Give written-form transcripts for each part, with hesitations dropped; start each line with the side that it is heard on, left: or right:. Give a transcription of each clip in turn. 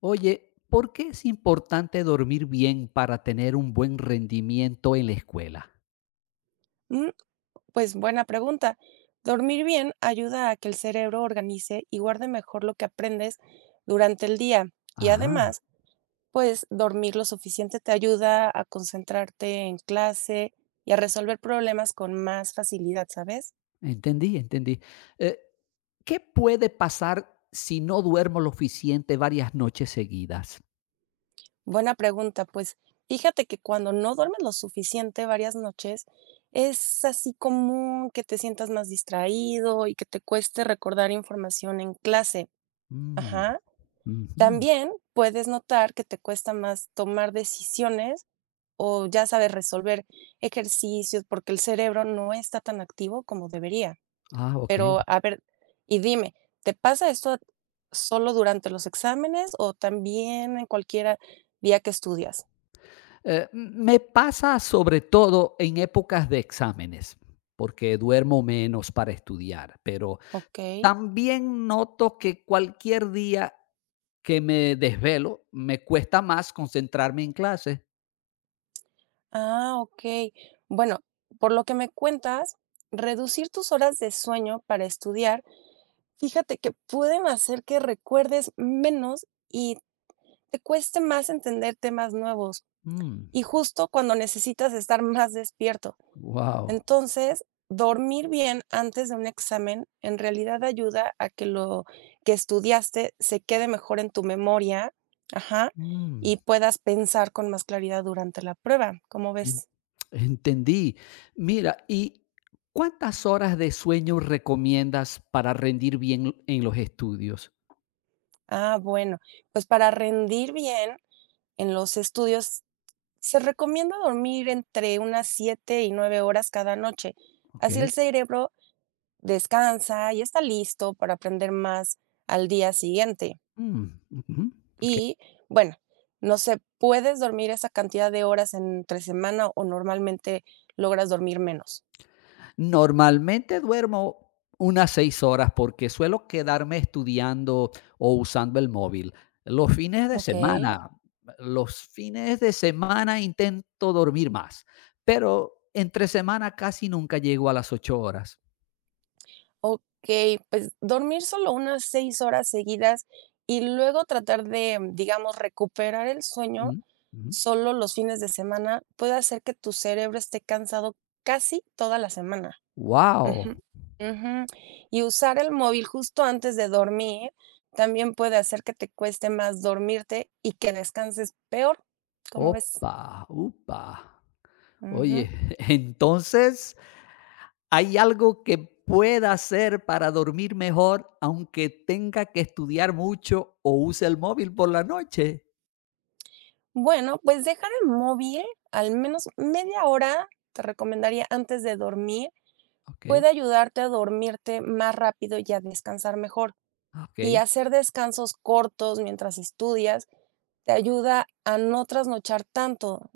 left: Oye, ¿por qué es importante dormir bien para tener un buen rendimiento en la escuela?
right: Mm, Pues buena pregunta. Dormir bien ayuda a que el cerebro organice y guarde mejor lo que aprendes durante el día. Y
left: Ajá,
right: además, pues dormir lo suficiente te ayuda a concentrarte en clase y a resolver problemas con más facilidad, ¿sabes?
left: entendí, entendí. Eh, ¿Qué puede pasar si no duermo lo suficiente varias noches seguidas?
right: Buena pregunta. Pues fíjate que cuando no duermes lo suficiente varias noches, es así común que te sientas más distraído y que te cueste recordar información en clase.
left: Mm,
right: Ajá.
left: ujú.
right: También puedes notar que te cuesta más tomar decisiones o ya sabes resolver ejercicios porque el cerebro no está tan activo como debería.
left: Ah, ok.
right: Pero a ver, y dime, ¿te pasa esto solo durante los exámenes o también en cualquier día que estudias?
left: Me pasa sobre todo en épocas de exámenes, porque duermo menos para estudiar, pero
right: Ok.
left: también noto que cualquier día que me desvelo, me cuesta más concentrarme en clase.
right: Ah, ok. Bueno, por lo que me cuentas, reducir tus horas de sueño para estudiar, fíjate que pueden hacer que recuerdes menos y te cueste más entender temas nuevos
left: Mm,
right: y justo cuando necesitas estar más despierto.
left: guau,
right: Entonces, dormir bien antes de un examen en realidad ayuda a que lo que estudiaste se quede mejor en tu memoria, ajá,
left: mm,
right: y puedas pensar con más claridad durante la prueba. ¿Cómo
left: en
right: ves?
left: entendí. Mira, ¿y cuántas horas de sueño recomiendas para rendir bien en los estudios?
right: Ah, bueno, pues para rendir bien en los estudios se recomienda dormir entre unas 7 y 9 horas cada noche. Así el
left: Okey,
right: cerebro descansa y está listo para aprender más al día siguiente.
left: mm, ujú, okey.
right: Y bueno, no sé, ¿puedes dormir esa cantidad de horas entre semana o normalmente logras dormir menos?
left: Normalmente duermo unas 6 horas porque suelo quedarme estudiando o usando el móvil. Los fines de
right: Ok.
left: semana, los fines de semana intento dormir más, pero entre semana casi nunca llego a las 8 horas.
right: Ok, pues dormir solo unas 6 horas seguidas y luego tratar de, digamos, recuperar el sueño
left: Mm, mm.
right: solo los fines de semana puede hacer que tu cerebro esté cansado casi toda la semana. Ujú,
left: Guau,
right: ujú. Y usar el móvil justo antes de dormir también puede hacer que te cueste más dormirte y que descanses peor, ¿cómo ves?
left: opa, upa.
right: Ujú.
left: Oye, entonces, ¿hay algo que pueda hacer para dormir mejor, aunque tenga que estudiar mucho o use el móvil por la noche?
right: Bueno, pues dejar el móvil al menos media hora, te recomendaría antes de dormir, puede
left: Okey,
right: ayudarte a dormirte más rápido y a descansar mejor.
left: ah,
right: Y hacer descansos cortos mientras estudias te ayuda a no trasnochar tanto,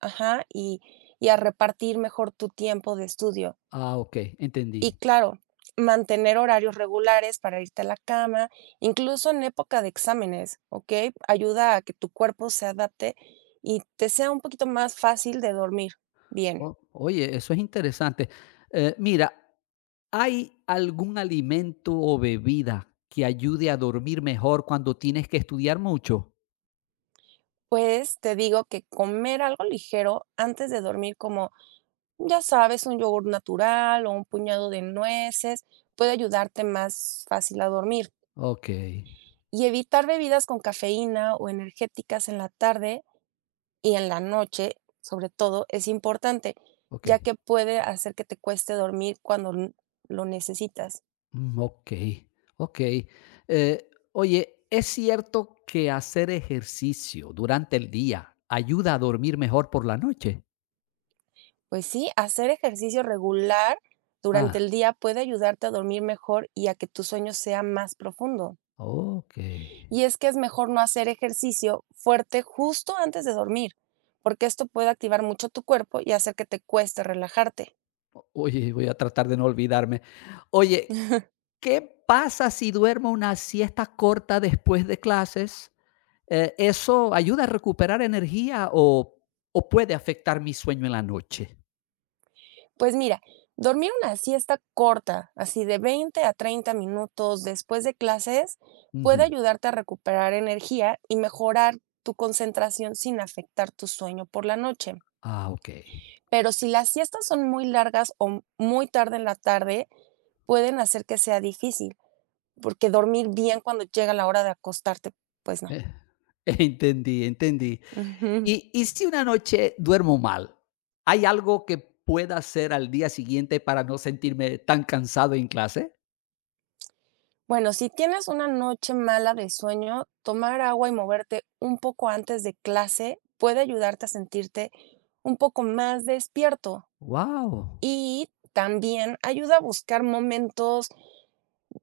right: ajá, y a repartir mejor tu tiempo de estudio.
left: ah, okey, entendí.
right: Y claro, mantener horarios regulares para irte a la cama, incluso en época de exámenes, ¿ok? Ayuda a que tu cuerpo se adapte y te sea un poquito más fácil de dormir bien.
left: O oye, eso es interesante. Mira, ¿hay algún alimento o bebida que ayude a dormir mejor cuando tienes que estudiar mucho?
right: Pues te digo que comer algo ligero antes de dormir, como ya sabes, un yogur natural o un puñado de nueces, puede ayudarte más fácil a dormir.
left: Okey,
right: Y evitar bebidas con cafeína o energéticas en la tarde y en la noche, sobre todo, es importante, ya
left: okey.
right: que puede hacer que te cueste dormir cuando lo necesitas.
left: Mm, okey, okey. Oye, ¿es cierto que hacer ejercicio durante el día ayuda a dormir mejor por la noche?
right: Pues sí, hacer ejercicio regular
left: Ah,
right: durante el día puede ayudarte a dormir mejor y a que tu sueño sea más profundo.
left: okey.
right: Y es que es mejor no hacer ejercicio fuerte justo antes de dormir, porque esto puede activar mucho tu cuerpo y hacer que te cueste relajarte.
left: O oye, voy a tratar de no olvidarme. Oye, ¿qué pasa si duermo una siesta corta después de clases? ¿Eso ayuda a recuperar energía o puede afectar mi sueño en la noche?
right: Pues mira, dormir una siesta corta, así de 20 a 30 minutos después de clases, puede
left: Ujú.
right: ayudarte a recuperar energía y mejorar tu concentración sin afectar tu sueño por la noche.
left: Ah, okey.
right: Pero si las siestas son muy largas o muy tarde en la tarde, pueden hacer que sea difícil, porque dormir bien cuando llega la hora de acostarte, pues no.
left: Eh, entendí, entendí. Y si una noche duermo mal, ¿hay algo que pueda hacer al día siguiente para no sentirme tan cansado en clase?
right: Bueno, si tienes una noche mala de sueño, tomar agua y moverte un poco antes de clase puede ayudarte a sentirte un poco más despierto
left: Wow,
right: y también ayuda a buscar momentos,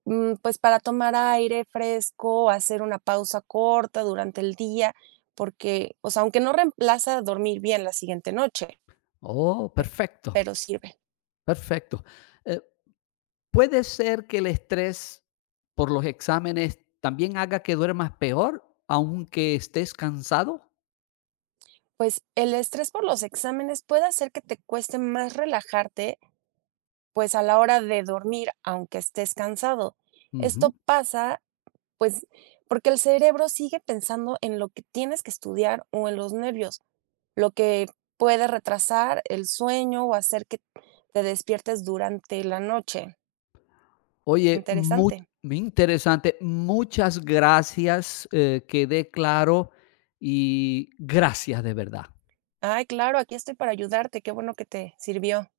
right: pues para tomar aire fresco, hacer una pausa corta durante el día, porque, o sea, aunque no reemplaza dormir bien la siguiente noche,
left: oh,
right: pe-
left: perfecto,
right: pero sirve.
left: perfecto. Eh, ¿Puede ser que el estrés por los exámenes también haga que duermas peor, aunque estés cansado?
right: Pues el estrés por los exámenes puede hacer que te cueste más relajarte pues a la hora de dormir, aunque estés cansado.
left: Ujú.
right: Esto pasa, pues, porque el cerebro sigue pensando en lo que tienes que estudiar o en los nervios, lo que puede retrasar el sueño o hacer que te despiertes durante la noche.
left: Oye, muy
right: Interesante.
left: interesante. Muchas gracias, quedé claro y gracias de verdad.
right: Ay, claro, aquí estoy para ayudarte. Qué bueno que te sirvió.